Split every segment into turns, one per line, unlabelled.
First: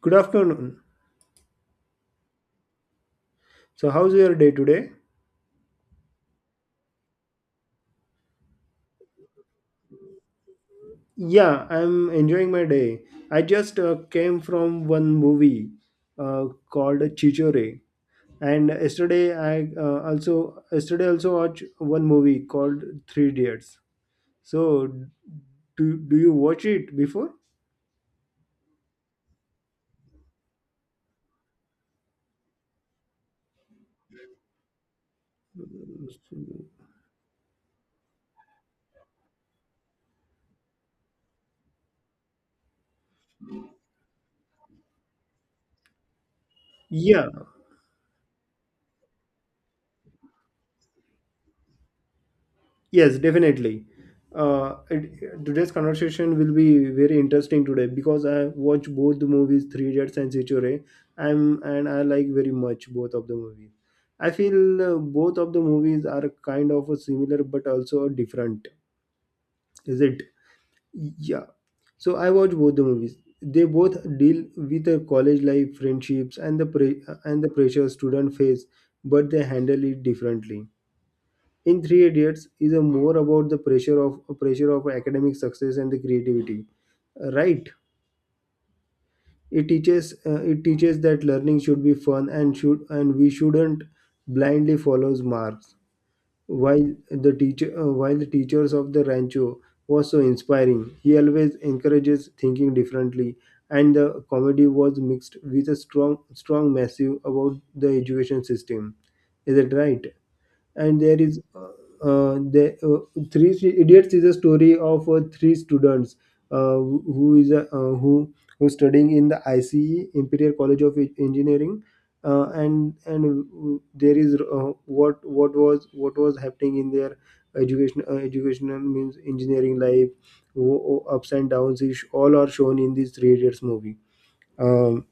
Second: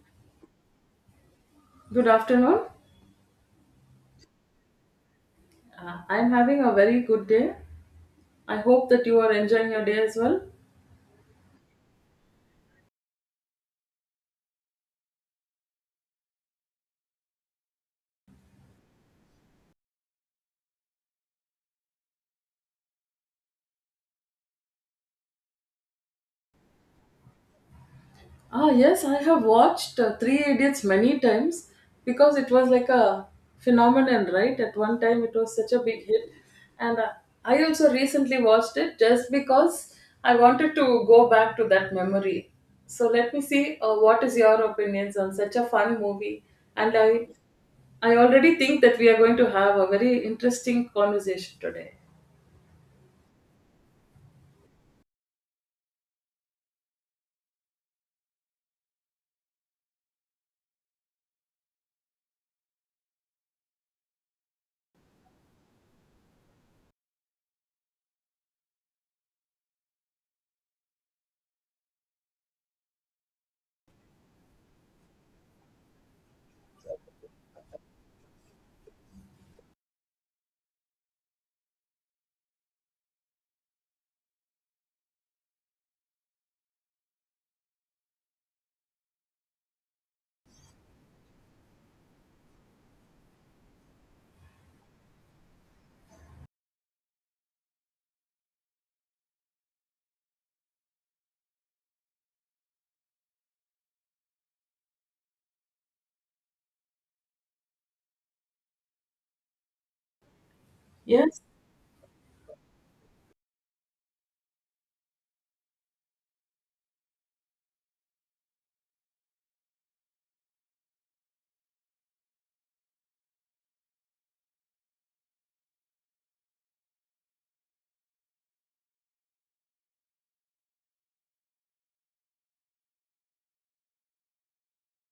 Good afternoon.
Good afternoon.
So, how's your day today?
I'm having a very good day. I hope that you are enjoying your day as well.
Yeah, I'm enjoying my day. I just came from one movie uh, called Chichore, and yesterday also watched one movie called Three Idiots. So, do you watch it before?
Ah, yes, I have watched Three Idiots many times because it was like a phenomenon, right? At one time, it was such a big hit. And I also recently watched it just because I wanted to go back to that memory. So let me see what is your opinions on such a fun movie. And I,
Yeah.
I already think that we are going to have a very interesting conversation today.
Yes, definitely. Today's conversation will be very interesting today because I watch both the movies Three Idiots and Sichore. I like very much both of the movies. I feel both of the movies are kind of a similar but also different. Is it? Yeah. So I watch both the movies. They both deal with a college life, friendships, and the pressure student face, but they handle it differently. In three idiots is a more about the pressure of academic success and the creativity, right? It teaches, that learning should be fun, and we shouldn't blindly follow marks, while the teacher while the teachers of the rancho was so inspiring. He always encourages thinking differently, and the comedy was mixed with a strong massive about the education system, is it right? And there
Yes,
is the three idiots is a story of three students, who is a, who who's studying in the ICE Imperial College of Engineering. And There is what was happening in their educational means engineering life. Ups and downs is all are shown in this three idiots movie. um,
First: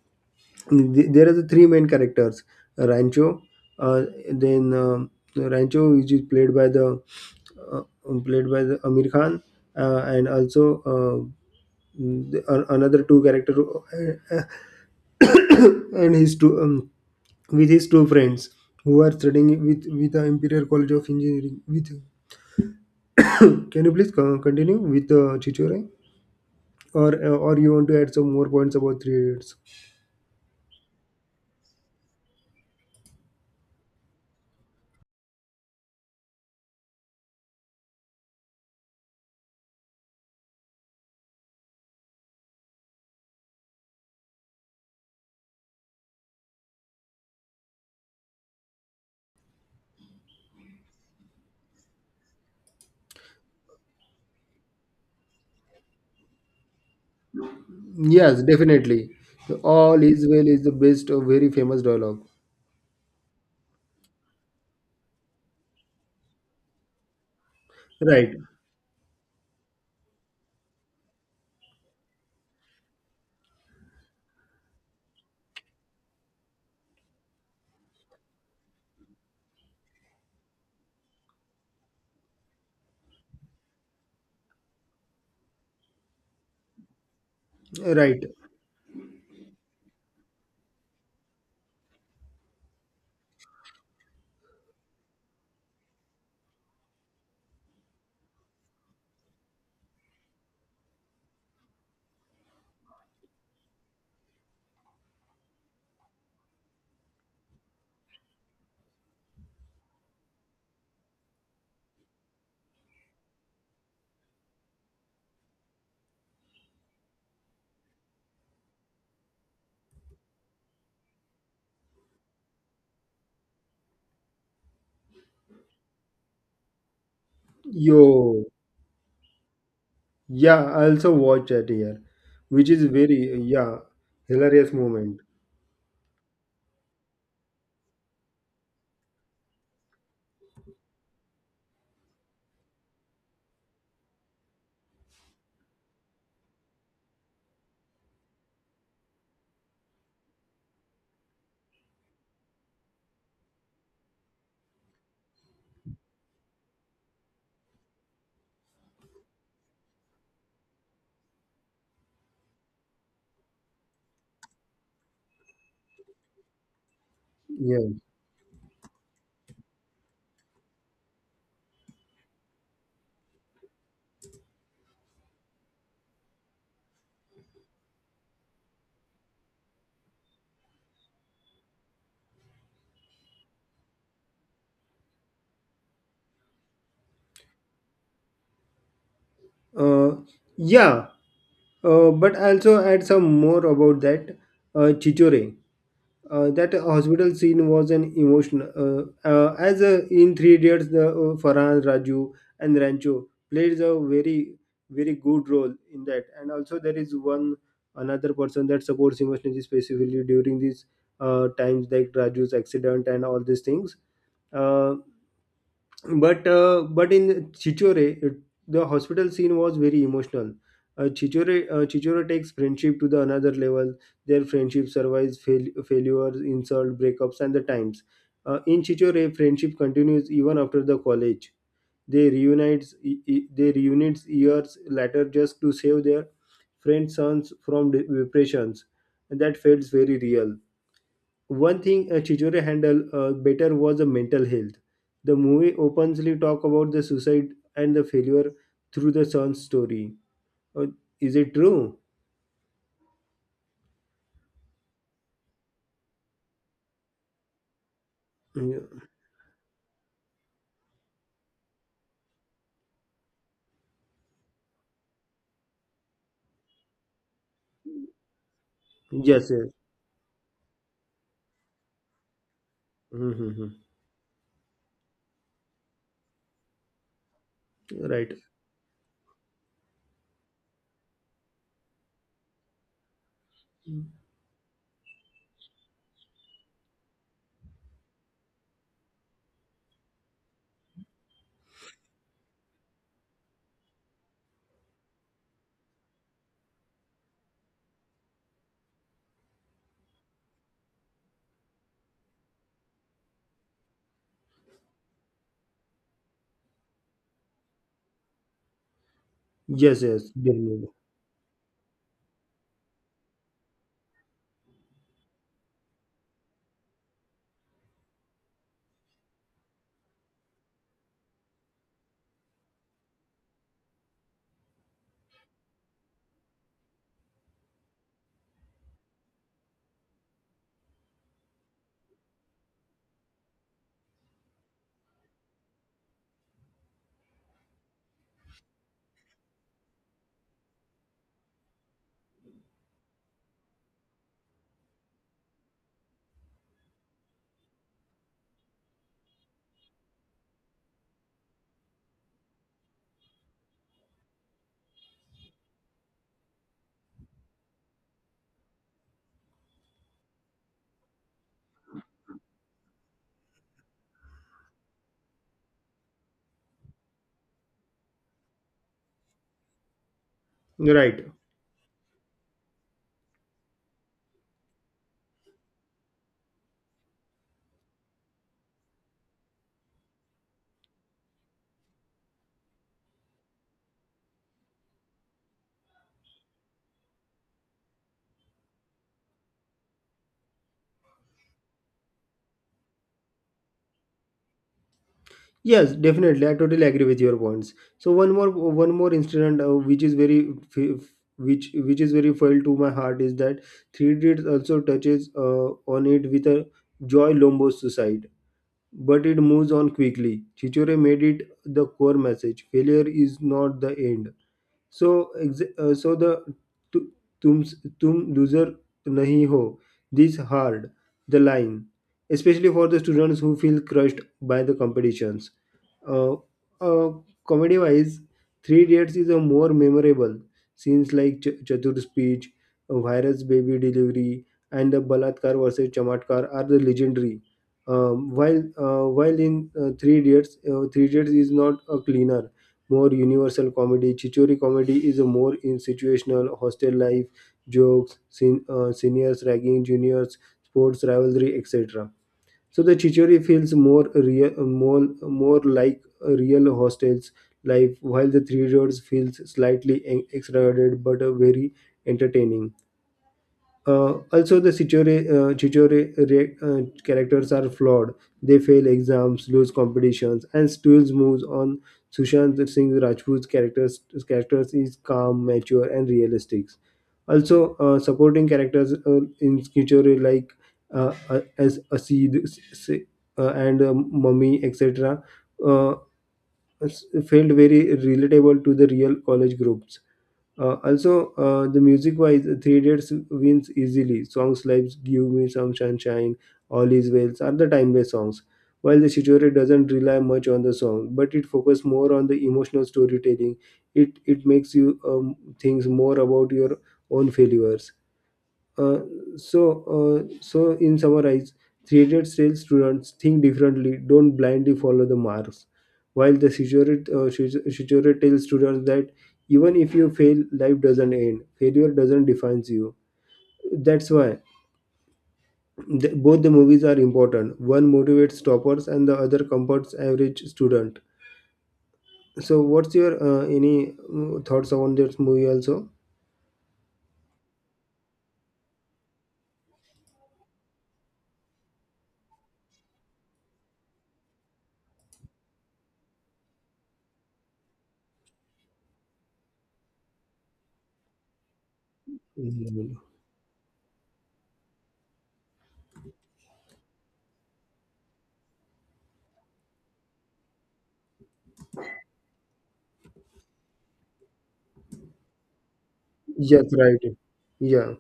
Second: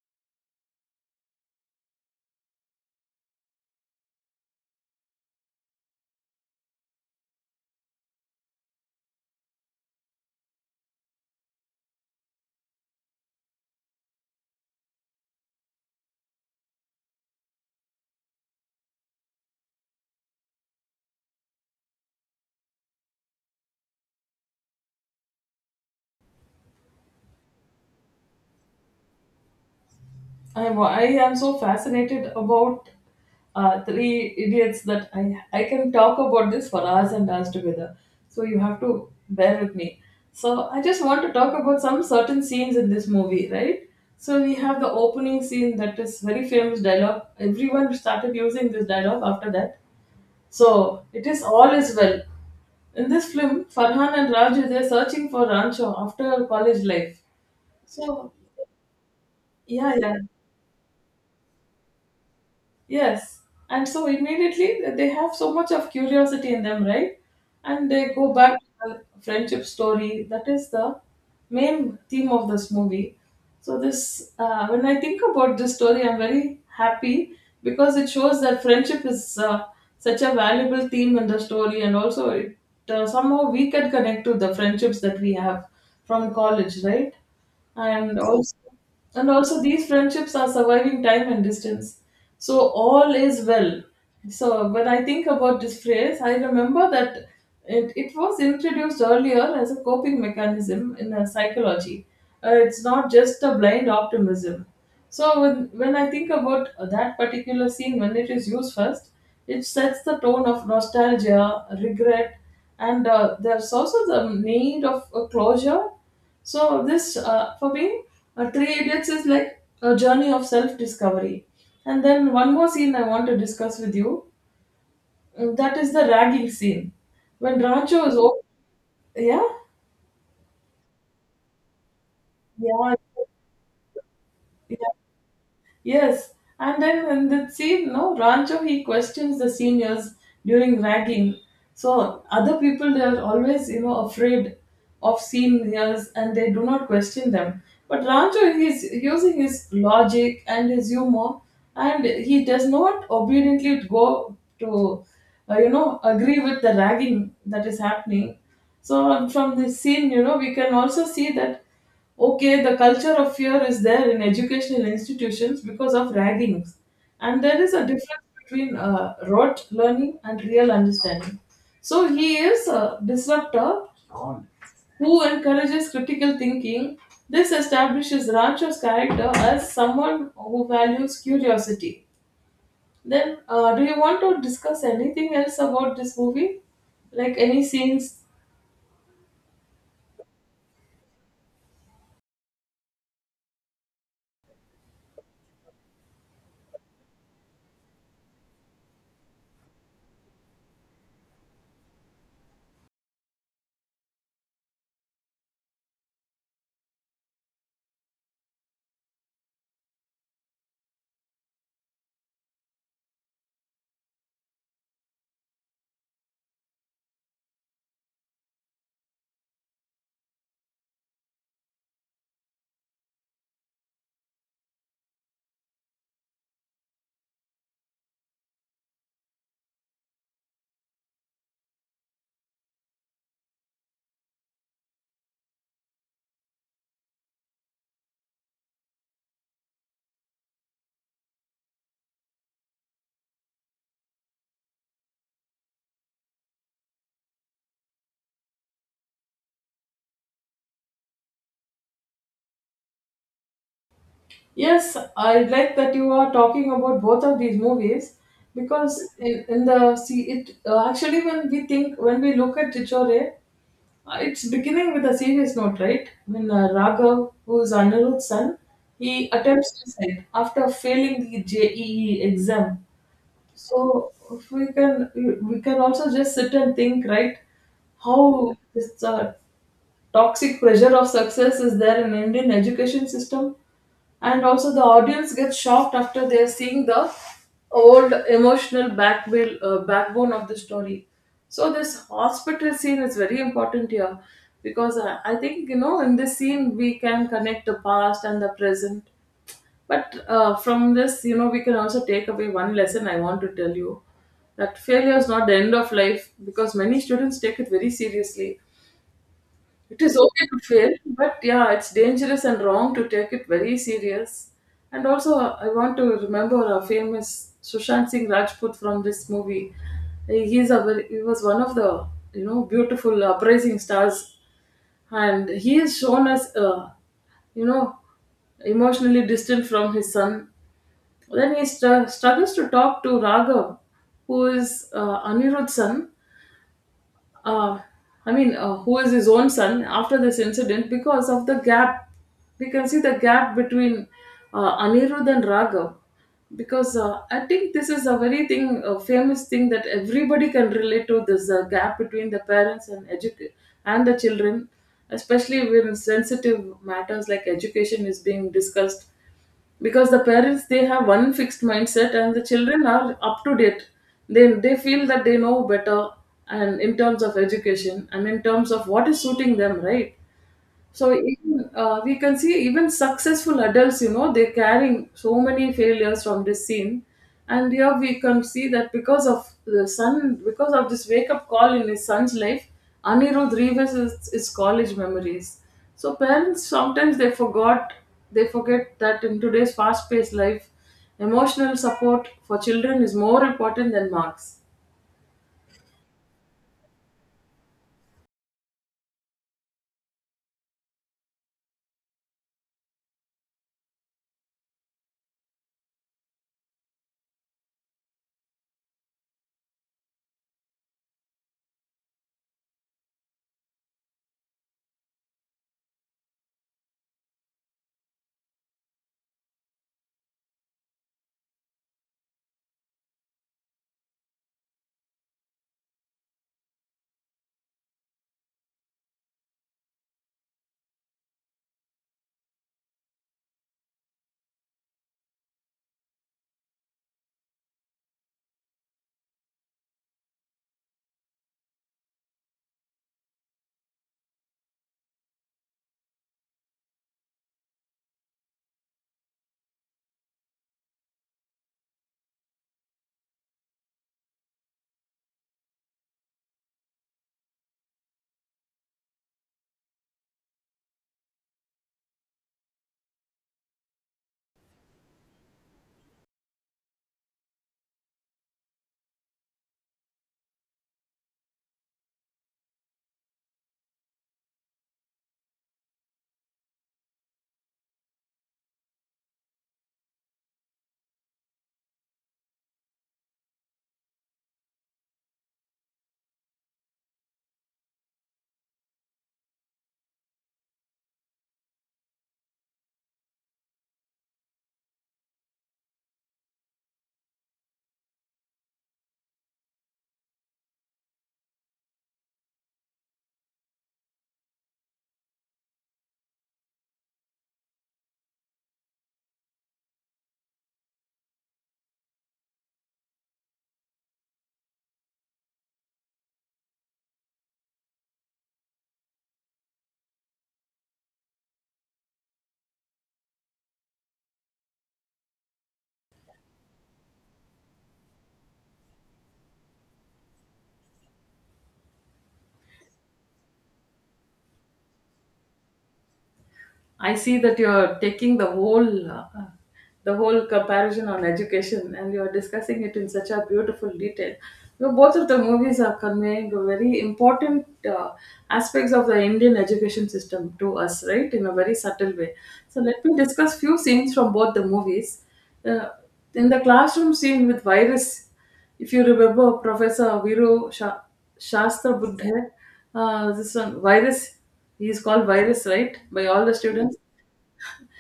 There are the three main characters. Rancho, uh, then rancho, which is uh, played by the amir khan, and also, uh, another two character and his two with his two friends who are studying with the imperial college of engineering with can you please continue with the chichore, or you want to add some more points about three idiots?
I am so fascinated about Three Idiots that I can talk about this for hours and hours together. So you have to bear with me. So I just want to talk about some certain scenes in this movie, right? So we have the opening scene that is very famous dialogue. Everyone started using this dialogue after that. So it is all is well. In this film, Farhan and Raju they're searching for Rancho after college life. So
Yes, definitely.
yeah,
All
yeah.
is well is the best or very famous dialogue.
Yes, and so immediately they have so much of curiosity in them, right? And they go
Right,
back to the friendship story. That is the main theme of this movie. So when I think about this story, I'm very happy because it shows that friendship is such a valuable theme in the story, and also it somehow we can connect to the friendships that we have from college, right? And
right.
also. And also, these friendships are surviving time and distance. So, all is well. So, when I think about this phrase, I remember that it was introduced earlier as a coping mechanism in psychology. It's not just a blind optimism. So, when I think about that particular scene, when it is used first, it sets the tone of nostalgia, regret, and there's also the need of a closure. So for me, Three Idiots is like a journey of self-discovery. And then one more scene I want to discuss with you. That is the ragging scene when
Yo,
Rancho is open. Yeah,
yeah, I also watch that here, which is
yeah,
very, yeah, hilarious
yeah.
moment.
Yes, and then in the scene, no, Rancho he questions the seniors during ragging. So other people they are always, you know, afraid of seniors and they do not question them. But Rancho he's using his logic and his humor, and he does not obediently go to, you know, agree with the ragging that is happening. So from this scene, you know, we can also see that okay the culture of fear is there in educational institutions because of raggings, and there is a
Yeah.
difference between rote learning and real understanding. So he is a disruptor who encourages critical thinking. This establishes Rancho's character as someone who values curiosity. Then do you want to discuss anything else about this movie, like any scenes?
Uh, yeah. But I also add some more about that Chichore. That hospital scene was an emotion. As in Three Idiots, the Farhan, Raju, and Rancho played a very, very good role in that. And also, there is one another person that supports emotionally, specifically during these times, like Raju's accident and all these things. Uh, but in Chichore, it, the hospital scene was very emotional. Chichore takes friendship to the another level. Their friendship survives failures, insult, breakups, and the times. In Chichore, friendship continues even after the college. They reunites years later just to save their friend's sons from depressions, and that feels very real. One thing Chichore handled better was the mental health. The movie openly talk about the suicide and the failure through the son's story. Uh, is it true?
Yes, I like that you are talking about both of these movies
Yeah.
because in the see it actually when we think when we look at Chichore, it's beginning with a serious note, right? When Raghav, who is Anirudh's son, he
Yes, yes.
attempts suicide after failing the JEE exam.
Mm-hmm. Mm-hmm.
So if we can we can also just sit and think, right?
Right.
How this toxic pressure of success is there in Indian education system? And also the audience gets shocked after they're seeing the old emotional back wheel, backbone of the story. So this hospital scene is very important here because I think you know in this scene we can connect the past and the present. But from this you know we can also take away one lesson I want to tell you that failure is not the end of life because many students take it very seriously. It
Yes,
is
yes,
okay to
definitely.
fail, but yeah, it's dangerous and wrong to take it very serious. And also, I want to remember a famous Sushant Singh Rajput from this movie. He was one of the you know beautiful uprising stars, and he is shown as you know emotionally distant from his son. Then he struggles to talk to Raghav, who is Anirudh's son, uh, who is his own son after this incident because of the gap. We can see the gap between Anirudh and Raghav because I think this is a very thing, a famous thing that everybody can relate to this gap between the parents and and the children, especially when sensitive matters like education is being discussed because the parents they have one fixed mindset and the children are up to date. They feel that they know better, and in terms of education and in terms of what is suiting them right. So
Right.
even, we can see even successful adults, you know, they're carrying so many failures from this scene. And here we can see that because of the son, because of this wake up call in his son's life, Anirudh revisits his college memories. So parents sometimes they forget that in today's fast paced life, emotional support for children is more important than marks.
Yes, definitely. I totally agree with your points. So one more incident which is very, which is very felt to my heart is that Three Idiots also touches on it with a Joy Lombo's suicide. But it moves on quickly. Chichore made it the core message. Failure is not the end. So, tu- tum, tum loser nahi ho. This hard, the line, especially for the students who feel crushed by the competitions. uh, uh, Comedy wise, three idiots is a more memorable. Scenes like chatur speech, virus baby delivery, and the balatkar versus chamatkar are the legendary. While in three idiots, is not a cleaner more universal comedy. Chichori comedy is a more in situational hostel life jokes, seniors ragging juniors, sports rivalry, etc. So the Chichori feels more real, more more like a real hostel's life, while the Three Roads feels slightly exaggerated but a very entertaining. Also, Chichore characters are flawed. They fail exams, lose competitions, and still moves on. Sushant Singh Rajput's characters is calm, mature, and realistic. Also, supporting characters in Chichore like as Asid and Mummy, etc., uh, felt very relatable to the real college groups. Uh, also, the music wise, Three Dates wins easily. Songs like Give Me Some Sunshine, All Is Well are the timeless songs. While the Shichore doesn't rely much on the song, but it focuses more on the emotional storytelling. It makes you think more about your own failures. Uh, so so in summarize, three idiots tell students think differently, don't blindly follow the marks, while the shichore, Shichore tells students that even if you fail, life doesn't end, failure doesn't define you. That's why both the movies are important. One motivates toppers and the other comforts average student. So what's your any thoughts on this movie also?
I see that you're taking the whole comparison on education and you're discussing it in such a beautiful detail. So both of the movies are conveying very important aspects of the Indian education system to us, right, in a very subtle way. So
Mm,
let me discuss few scenes from both the movies. Uh, in the classroom scene with virus, if you remember Professor Shastra Buddha, this one virus, he is called virus right by all the
yes.
students.
Right. Yeah,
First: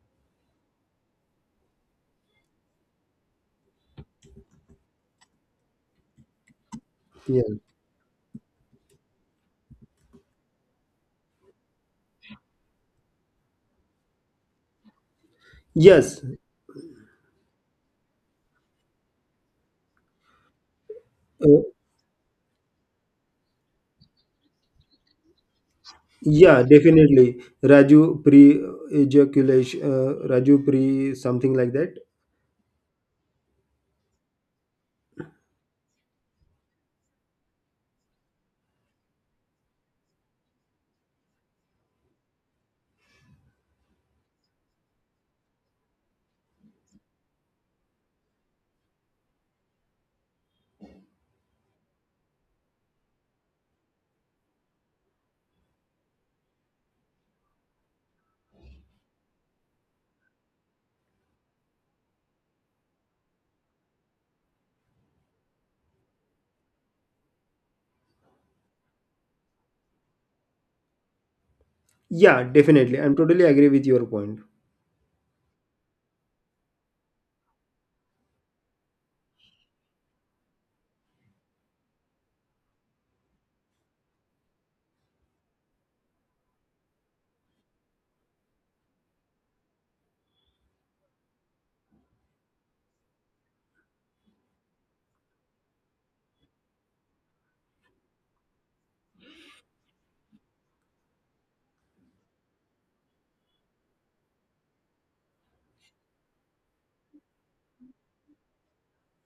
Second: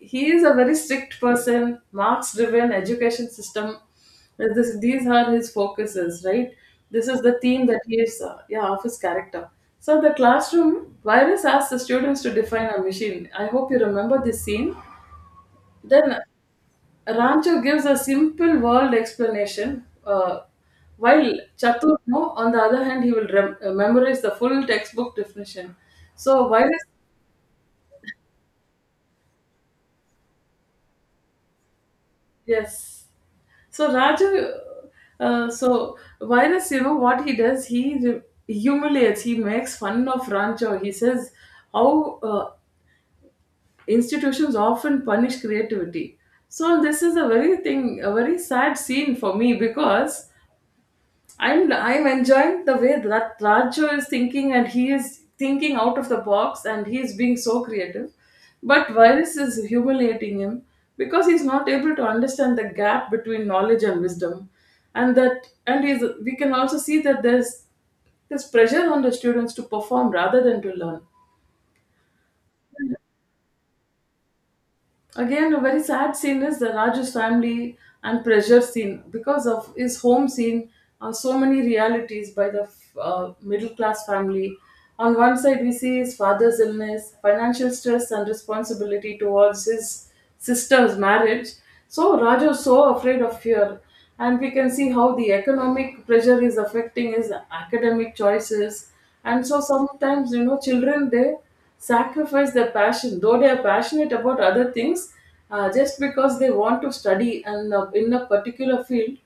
He is a very strict person, marks driven education system. These are his focuses right, this is the
yeah.
theme that he is yeah of his character. So the classroom, virus asked the students to define a machine, I hope you remember this scene. Then
Yes.
Rancho gives a simple world explanation, while
Uh,
Chaturno, on the other hand, he will memorize the full textbook definition. So
yeah,
virus,
definitely. Raju pre ejaculation, Raju pre something like that.
yes. So Raju, so virus, you know what he does? Humiliates. He makes fun of Rancho. He says how institutions often punish creativity. So this is a very thing, a very sad scene for me because I'm enjoying the way that Raju is thinking and he is thinking out of the box and he is being so creative. But Virus is humiliating him because he's not able to understand the gap between knowledge and wisdom. And that and he's we can also see that there's pressure on the students to perform rather than to learn.
Yeah, definitely. I'm totally agree with your point.
Again, a very sad scene is the Raju's family and pressure scene because of his home scene. So many realities by the middle class family. On one side, we see his father's illness, financial stress, and responsibility towards his sister's marriage. So Raju is so afraid of fear, and we can see how the economic pressure is affecting his academic choices. And so sometimes you know children they sacrifice their passion though they are passionate about other things, just because they want to study and in a particular field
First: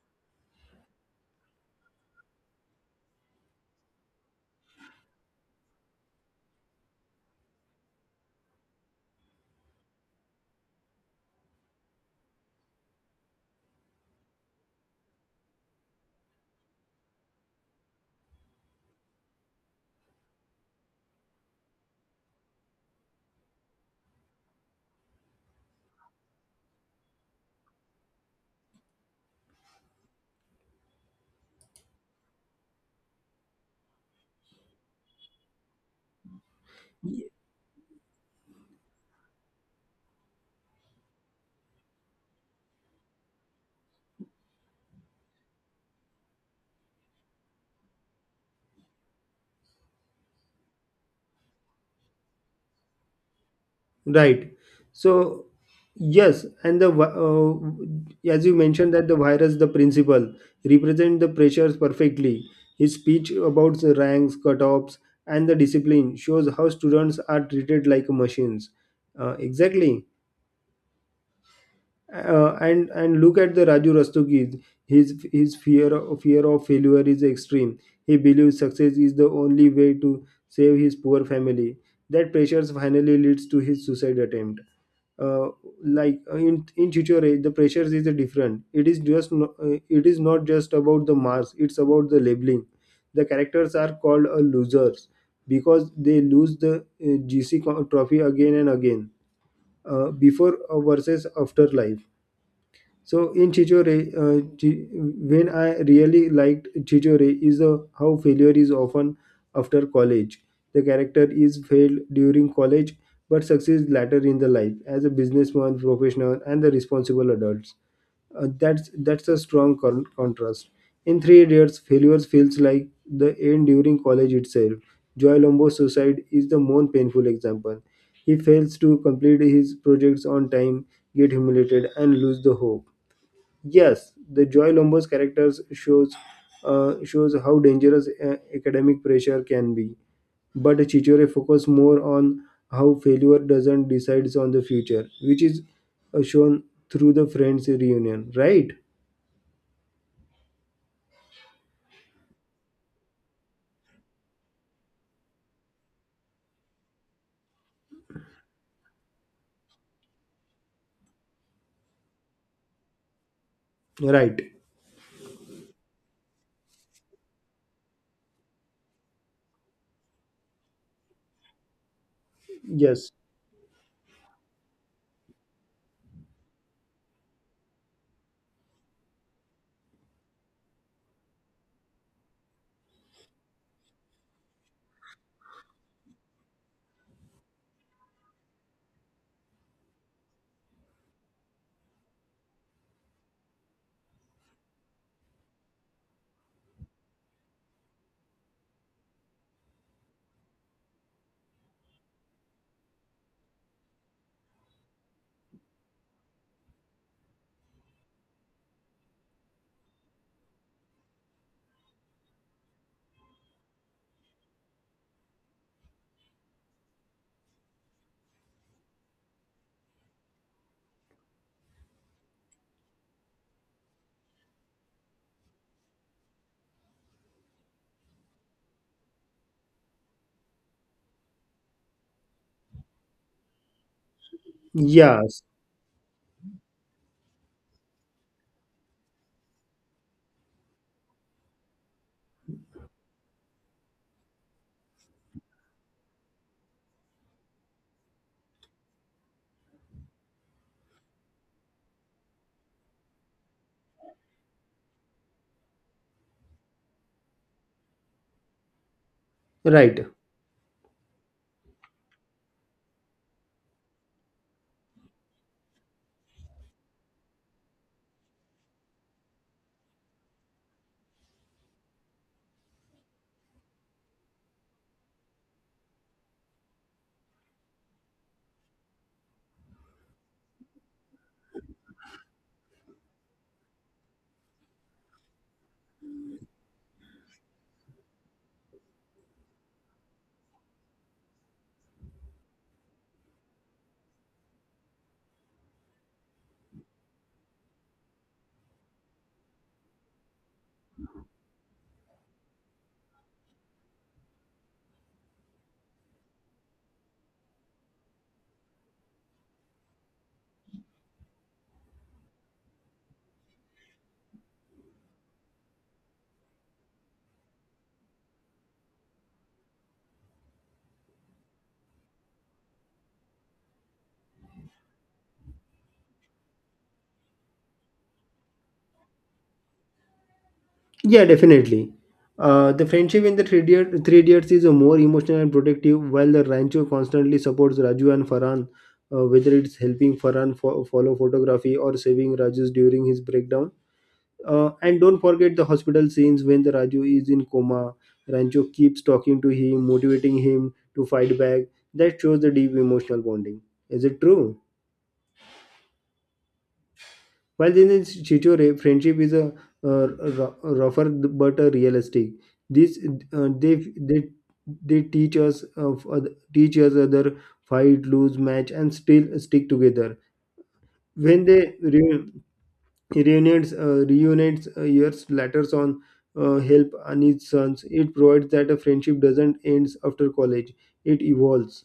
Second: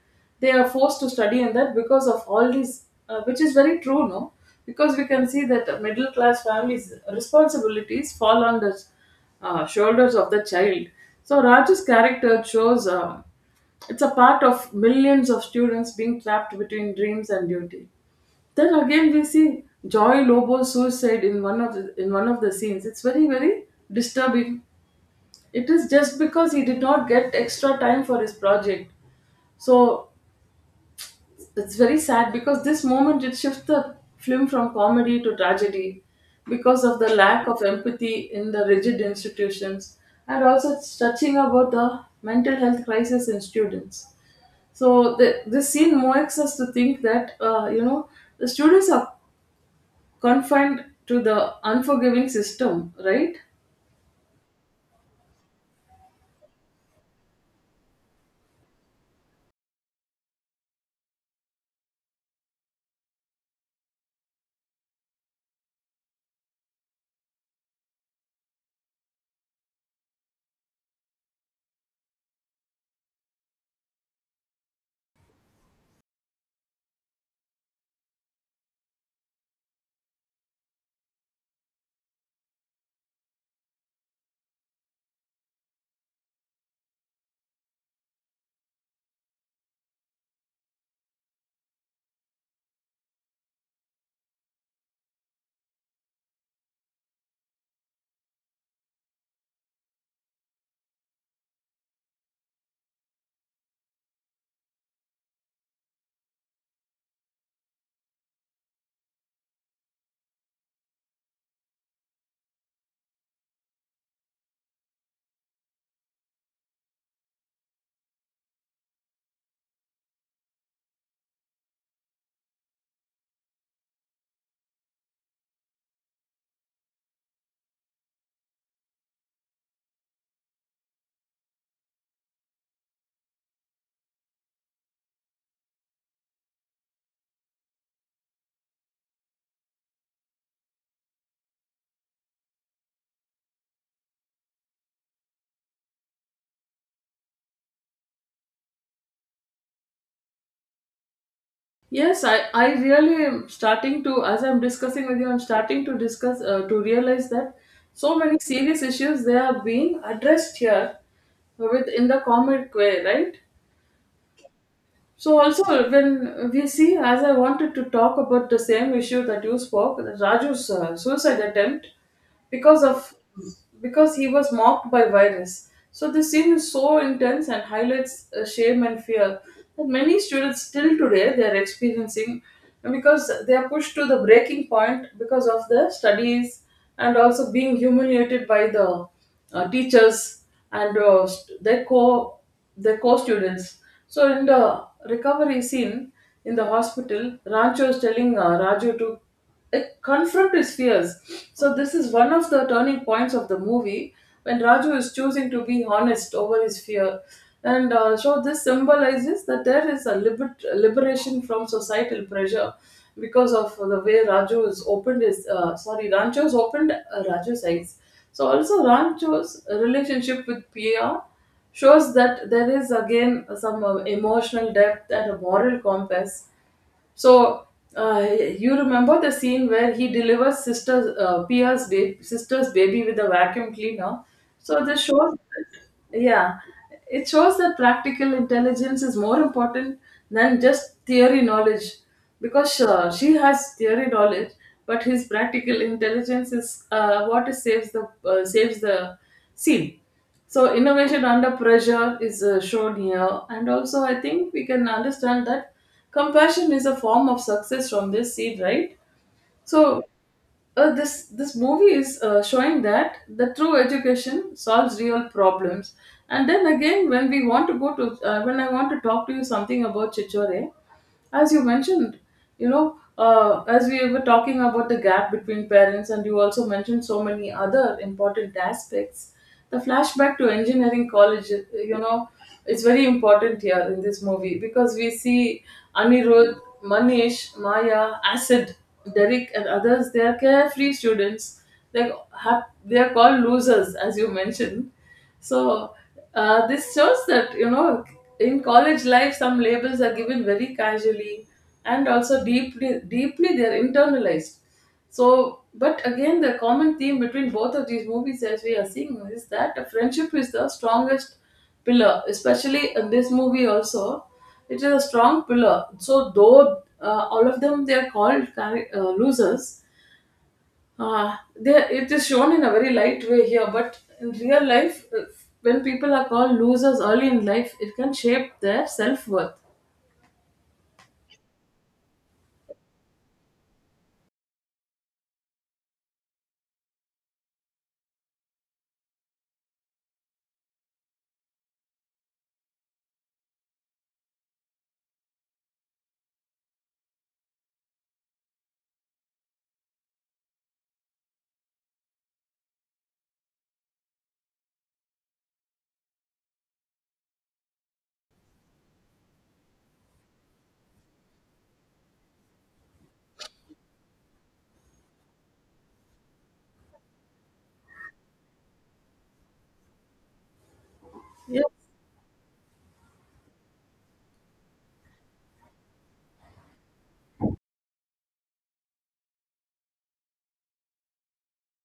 they are forced to study in that because of all these which is very true no, because we can see that middle class families responsibilities fall on the shoulders of the child. So Raju's character shows it's a part of millions of students being trapped between dreams and duty. Then again, we see Joy Lobo's suicide in one of the scenes. It's very very disturbing. It is just because he did not get extra time for his project. So it's very sad because this moment it shifts the film from comedy to tragedy because of the lack of empathy in the rigid institutions, and also it's touching about the mental health crisis in students. So this scene makes us to think that you know the students are confined to the unforgiving system, right?
Right. So, yes, and as you mentioned that the virus, the principle, represent the pressures perfectly. His speech about the ranks, cutoffs, and the discipline shows how students are treated like machines. Exactly. And look at the Raju Rastogis. His fear of failure is extreme. He believes success is the only way to save his poor family. That pressure finally leads to his suicide attempt. Uh, in Chichore, the pressures is different. It is just no, it is not just about the marks. It's about the labeling. The characters are called losers because they lose the GC trophy again and again. Before versus after life. So in Chichore, when I really liked Chichore is how failure is often after college. The character is failed during college but succeeds later in the life as a businessman, professional, and the responsible adults. That's a strong contrast. In three years, failures feels like the end during college itself. Joy Lombo's suicide is the most painful example. He fails to complete his projects on time, get humiliated, and lose the hope. Yes, the Joy Lombo's characters shows, shows how dangerous academic pressure can be, but Chichore focuses more on how failure doesn't decides on the future, which is shown through the friends reunion, right?
Yes, I really am starting to as I'm discussing with you, I'm starting to discuss to realize that so many serious issues they are being addressed here with in the comic way, right?
Right.
So also when we see, as I wanted to talk about the same issue that you spoke, the Raju's suicide attempt. because
Yes.
of because he was mocked by virus. So this scene is so intense and highlights shame and fear that many students still today they are experiencing because they are pushed to the breaking point because of their studies, and also being humiliated by the teachers and their co their co-students. So in the recovery scene in the hospital, Rancho is telling Raju to it confront his fears. So this is one of the turning points of the movie when Raju is choosing to be honest over his fear. And so this symbolizes that there is a liberation from societal pressure because of the way Raju is opened his sorry Rancho's opened Raju's eyes. So also Rancho's relationship with Pia shows that there is again some emotional depth and a moral compass, so uh, you remember the scene where he delivers sister's Pia's baby, sister's baby, with a vacuum cleaner. So this shows,
Yes.
yeah, it shows that practical intelligence is more important than just theory knowledge, because she has theory knowledge, but his practical intelligence is what is saves the scene. So innovation under pressure is shown here, and also I think we can understand that compassion is a form of success from this seed, right? So
Right.
uh, this this movie is showing that the true education solves real problems. And then again, when we want to go to when I want to talk to you something about Chichore, as you mentioned, you know, as we were talking about the gap between parents, and you also mentioned so many other important aspects. The flashback to engineering college, you know, it's very important here in this movie because we see Anirudh, Manish, Maya, Acid, Derek, and others. They are carefree students. They they are called losers, as you mentioned. So this shows that, you know, in college life some labels are given very casually and also deeply they are internalized. So, but again, the common theme between both of these movies, as we are seeing, is that the friendship is the strongest pillar, especially in this movie also. It is a strong pillar. So, though all of them, they are called losers, they it is shown in a very light way here. But in real life, when people are called losers early in life, it can shape their self worth.
Yeah, definitely. The friendship in the Three Idiots, Three Idiots is a more emotional and protective, while the Rancho constantly supports Raju and Farhan, whether it's helping Farhan follow photography or saving Raju's during his breakdown. And don't forget the hospital scenes when the Raju is in coma. Rancho keeps talking to him, motivating him to fight back. That shows the deep emotional bonding. Is it true? While in the Chichore, friendship is a uh, r- rougher but a realistic. This uh, they they they teach us of teach us other fight, lose match, and still stick together. When
Yeah.
they reunites years later on help Anit's sons, it provides that a friendship doesn't ends after college; it evolves.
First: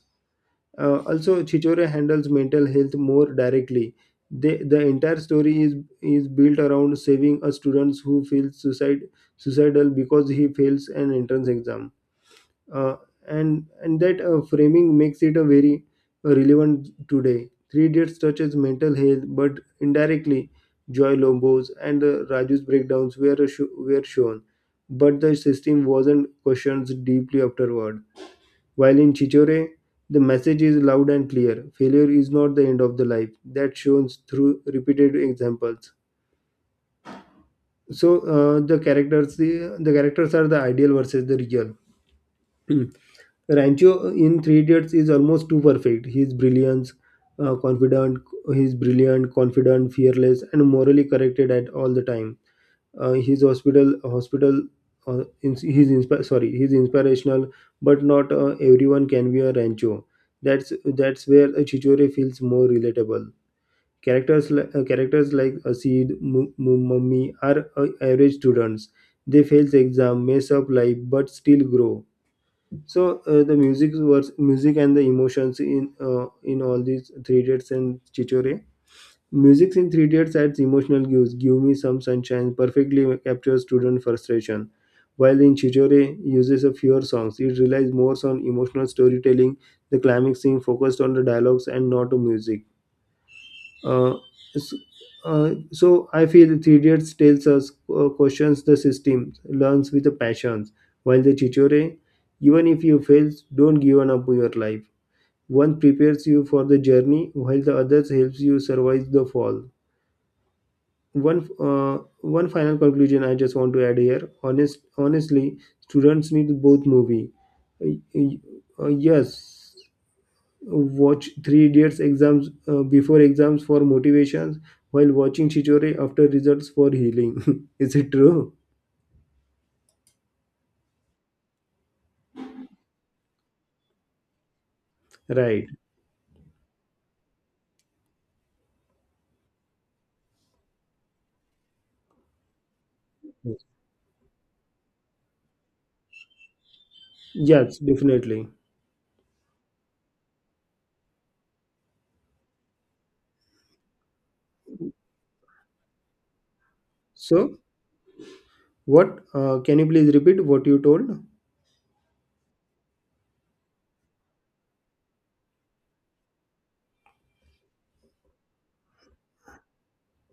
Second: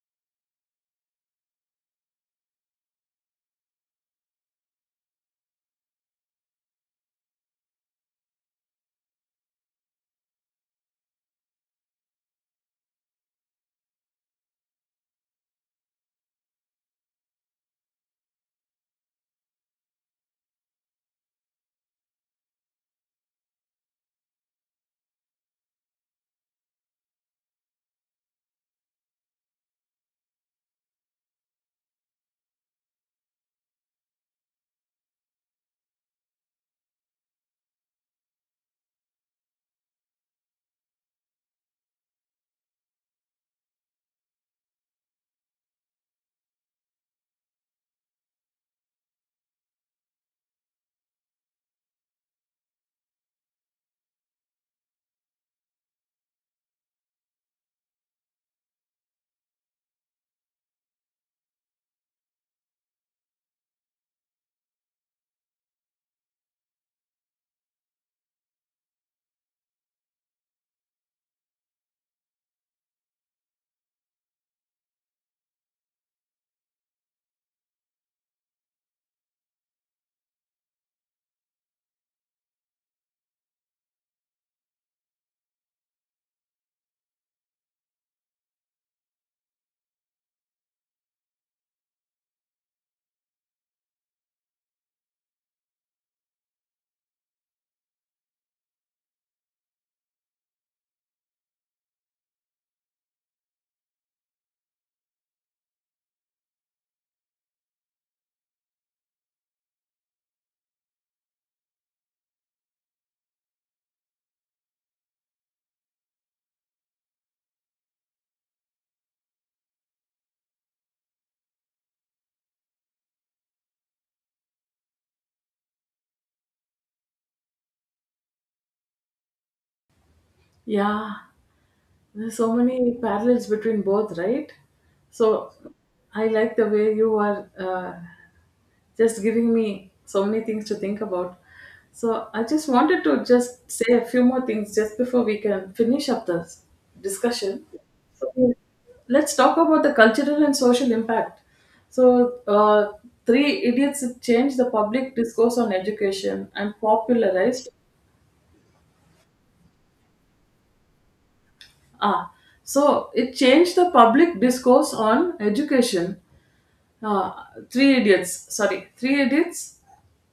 Also, Chichore handles mental health more directly. They, the entire story is built around saving a student who feels suicide suicidal because he fails an entrance exam. Uh, and that framing makes it a very relevant today. Three Idiots touches mental health, but indirectly. Joy Lombo's and Raju's breakdowns were shown, but the system wasn't questioned deeply afterward. While in Chichore, the message is loud and clear: failure is not the end of the life. That shows through repeated examples. So, uh, the characters the, the characters are the ideal versus the real. Rancho in Three Idiots is almost too perfect. He is brilliant, confident. He is brilliant, confident, fearless, and morally corrected at all the time. His hospital hospital ins he's sorry, he's inspirational, but not everyone can be a rancho. That's where a chichore feels more relatable. Characters like asid mummy are average students. They fail the exam, mess up life, but still grow. So the music was music and the emotions in all these three dates and chichore. Music in Three Idiots adds emotional cues. Give Me Some Sunshine perfectly captures student frustration. While in Chichore uses a fewer songs, it relies more on emotional storytelling. The climax scene focused on the dialogues and not the music. Uh, s- so I feel Three Idiots tells us, questions the system, learns with the passions. While the Chichore, even if you fail, don't give up your life. One prepares you for the journey, while the others helps you survive the fall. One final conclusion I just want to add here, honestly, students need both movie. Uh, y- yes, watch three idiots exams, before exams for motivations, while watching chichore after results for healing is it true?
Yeah. There's so many parallels between both, right? So
Right.
I like the way you are, just giving me so many things to think about. So I just wanted to just say a few more things just before we can finish up the discussion.
Yes, definitely.
So let's talk about the cultural and social impact. So Three Idiots changed the public discourse on education and
So
popularized.
what can you please repeat what you told?
Ah, so it changed the public discourse on education, uh, Three Idiots. Sorry, Three Idiots.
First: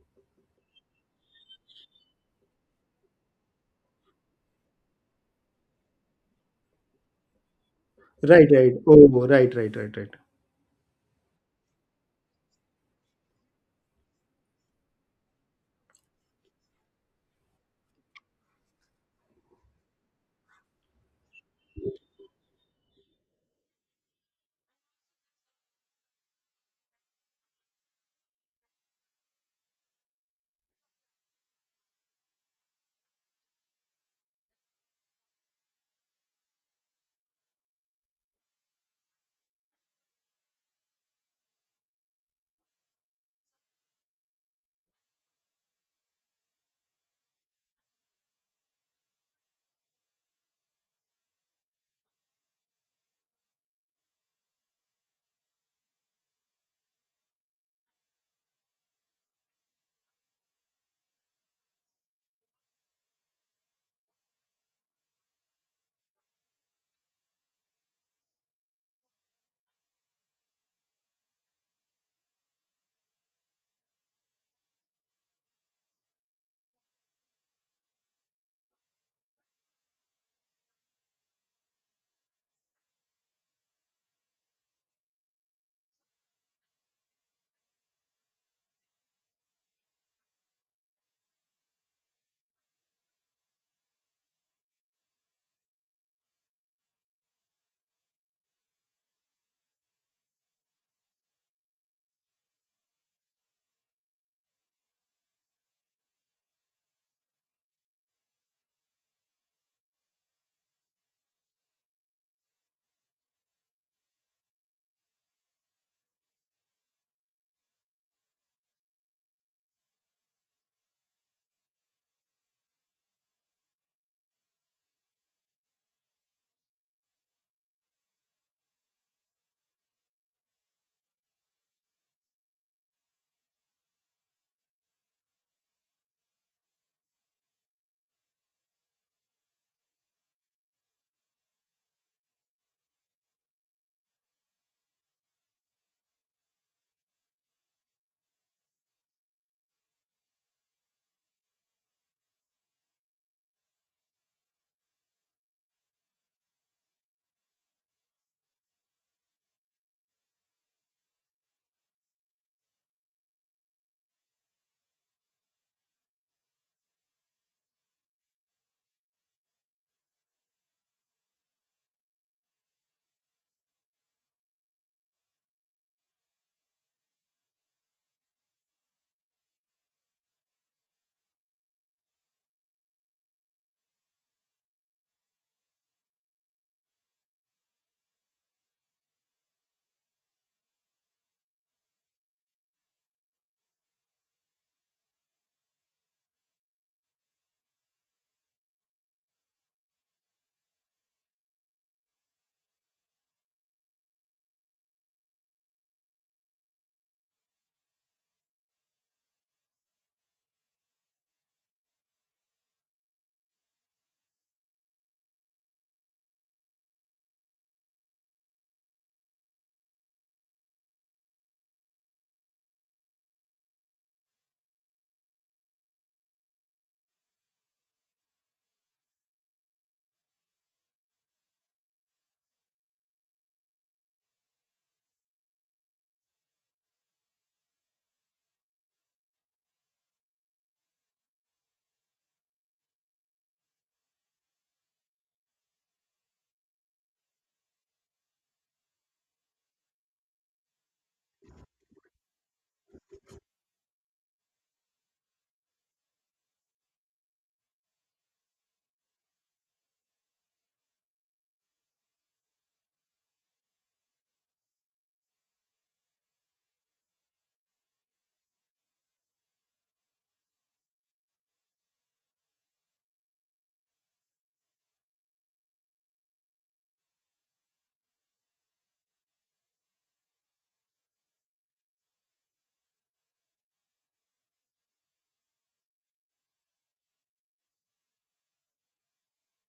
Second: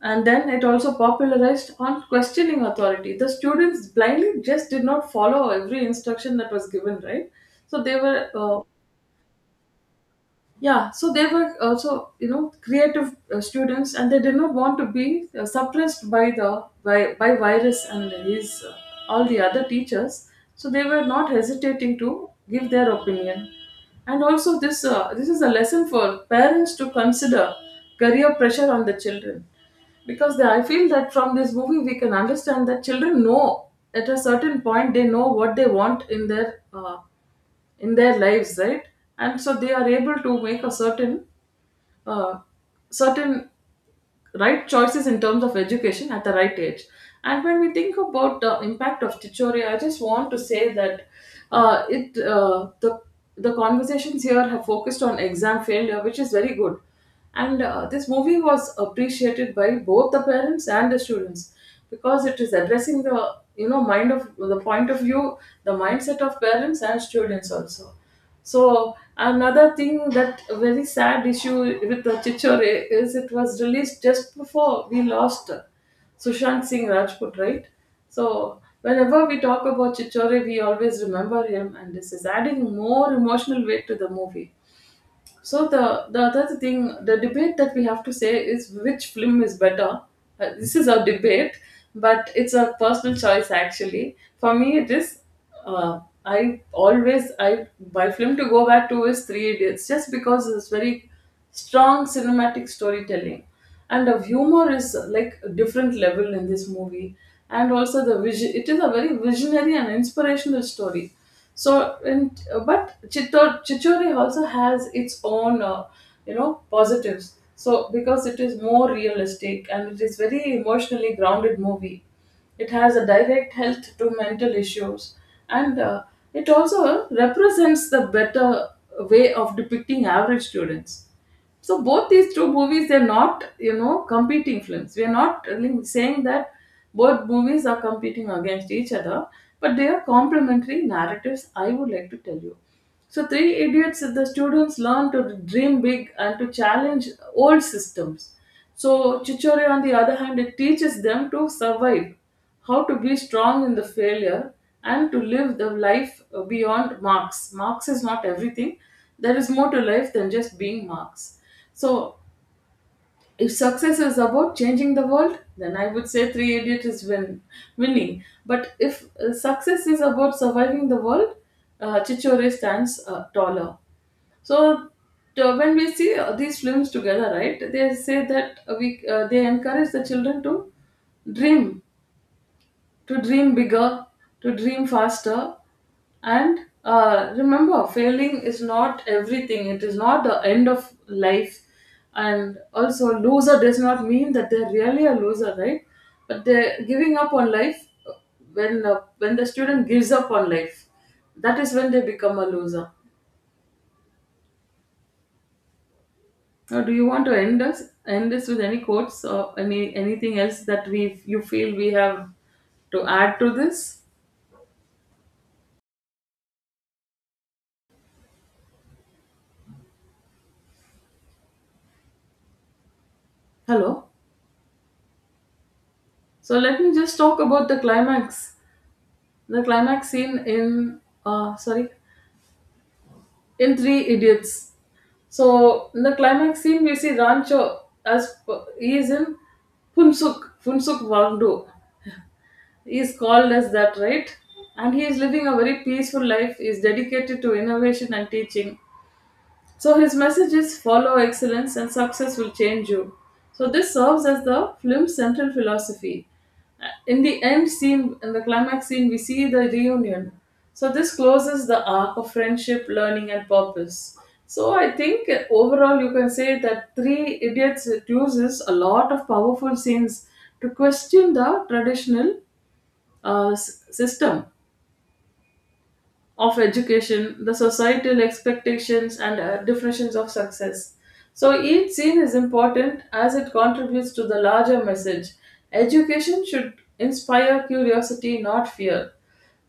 And then it also popularized on questioning authority. The students blindly just did not follow every instruction that was given, right? So they were
Right, right. Oh, right, right, right, right.
yeah, so they were also, you know, creative students, and they did not want to be suppressed by virus and his all the other teachers. So they were not hesitating to give their opinion. And also this this is a lesson for parents to consider career pressure on the children, because I feel that from this movie we can understand that children know at a certain point, they know what they want in their lives, right? And so they are able to make a certain uh, certain right choices in terms of education at the right age. And when we think about the impact of Tichori, I just want to say that it the conversations here have focused on exam failure, which is very good. And this movie was appreciated by both the parents and the students because it is addressing the, you know, mind of, the point of view, the mindset of parents and students also. So another thing, that a very sad issue with the Chichore, is it was released just before we lost Sushant Singh Rajput, right? So whenever we talk about Chichore, we always remember him, and this is adding more emotional weight to the movie. So the other thing, the debate that we have to say is which film is better. This is a debate, but it's a personal choice actually. For me, it is. I always I my film to go back to is Three Idiots, just because it's very strong cinematic storytelling, and the humor is like a different level in this movie. And also the vision, it is a very visionary and inspirational story. So, and but Chittor, Chichori also has its own you know, positives, so because it is more realistic and it is very emotionally grounded movie. It has a direct health to mental issues. And it also represents the better way of depicting average students. So both these two movies, they're not, you know, competing films. We're not really saying that both movies are competing against each other, but they are complementary narratives, I would like to tell you. So Three Idiots, the students learn to dream big and to challenge old systems. So Chichore, on the other hand, it teaches them to survive, how to be strong in the failure, and to live the life beyond marks. Marks is not everything. There is more to life than just being marks. So, if success is about changing the world, then I would say Three Idiots is winning. But if success is about surviving the world, Chichore stands taller. So, when we see these films together, right, they say that we they encourage the children to dream, to dream bigger, to dream faster, and remember, failing is not everything. It is not the end of life. And also loser does not mean that they're really a loser, right? But they're giving up on life. When the student gives up on life, that is when they become a loser. Now, do you want to end this with any quotes or any anything else that we, you feel we have to add to this? Hello. So let me just talk about the climax scene in, sorry, in Three Idiots. So in the climax scene, we see Rancho as p- he is in Punsuk Wangdo. He is called as that, right? And he is living a very peaceful life. He is dedicated to innovation and teaching. So his message is, follow excellence and success will change you. So this serves as the film's central philosophy. In the end scene, in the climax scene, we see the reunion. So this closes the arc of friendship, learning, and purpose. So I think overall you can say that Three Idiots, it uses a lot of powerful scenes to question the traditional system of education, the societal expectations, and definitions of success. So each scene is important as it contributes to the larger message. Education should inspire curiosity, not fear.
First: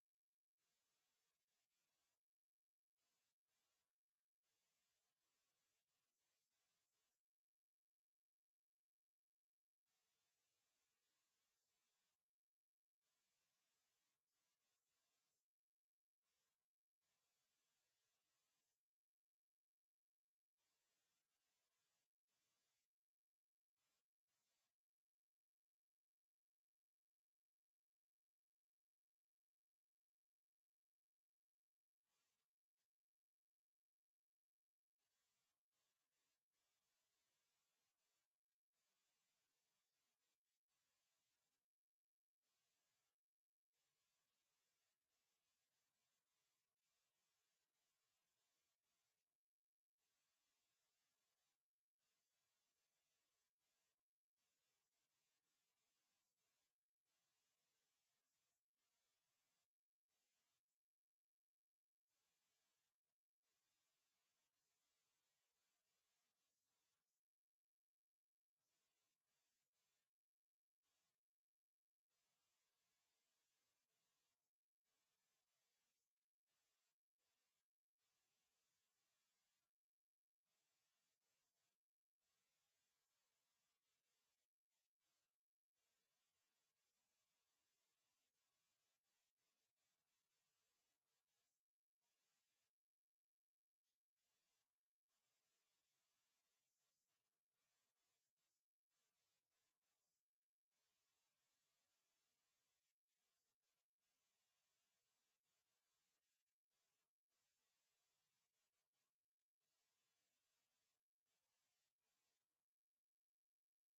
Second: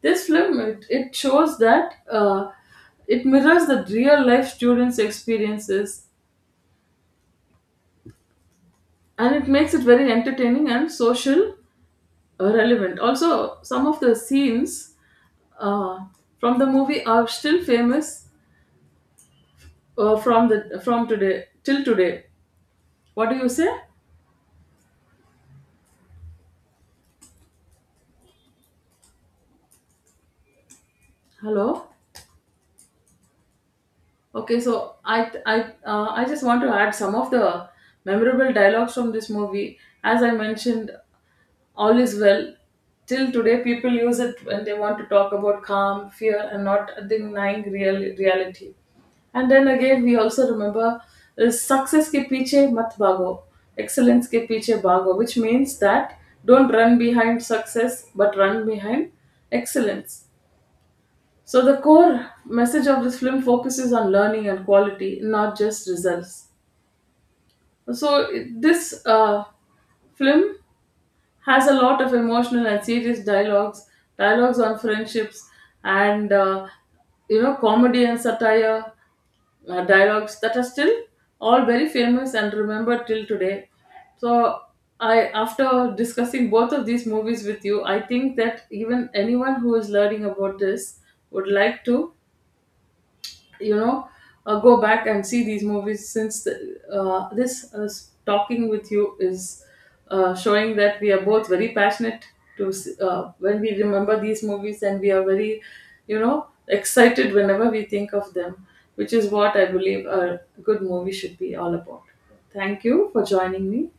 This film, it shows that it mirrors the real life students' experiences, and it makes it very entertaining and social relevant. Also, some of the scenes uh, from the movie are still famous from today till today. What do you say? Hello. Okay, so I just want to add some of the memorable dialogues from this movie. As I mentioned, all is well. Till today, people use it when they want to talk about calm, fear, and not denying real reality. And then again, we also remember success ke piche mat bhago, excellence ke piche bhago, which means that don't run behind success, but run behind excellence. So the core message of this film focuses on learning and quality, not just results. So this film has a lot of emotional and serious dialogues, dialogues on friendships, and you know, comedy and satire dialogues that are still all very famous and remembered till today. So I, after discussing both of these movies with you, I think that even anyone who is learning about this would like to, you know, go back and see these movies, since the, this talking with you is showing that we are both very passionate when we remember these movies, and we are very, you know, excited whenever we think of them, which is what I believe a good movie should be all about. Thank you for joining me.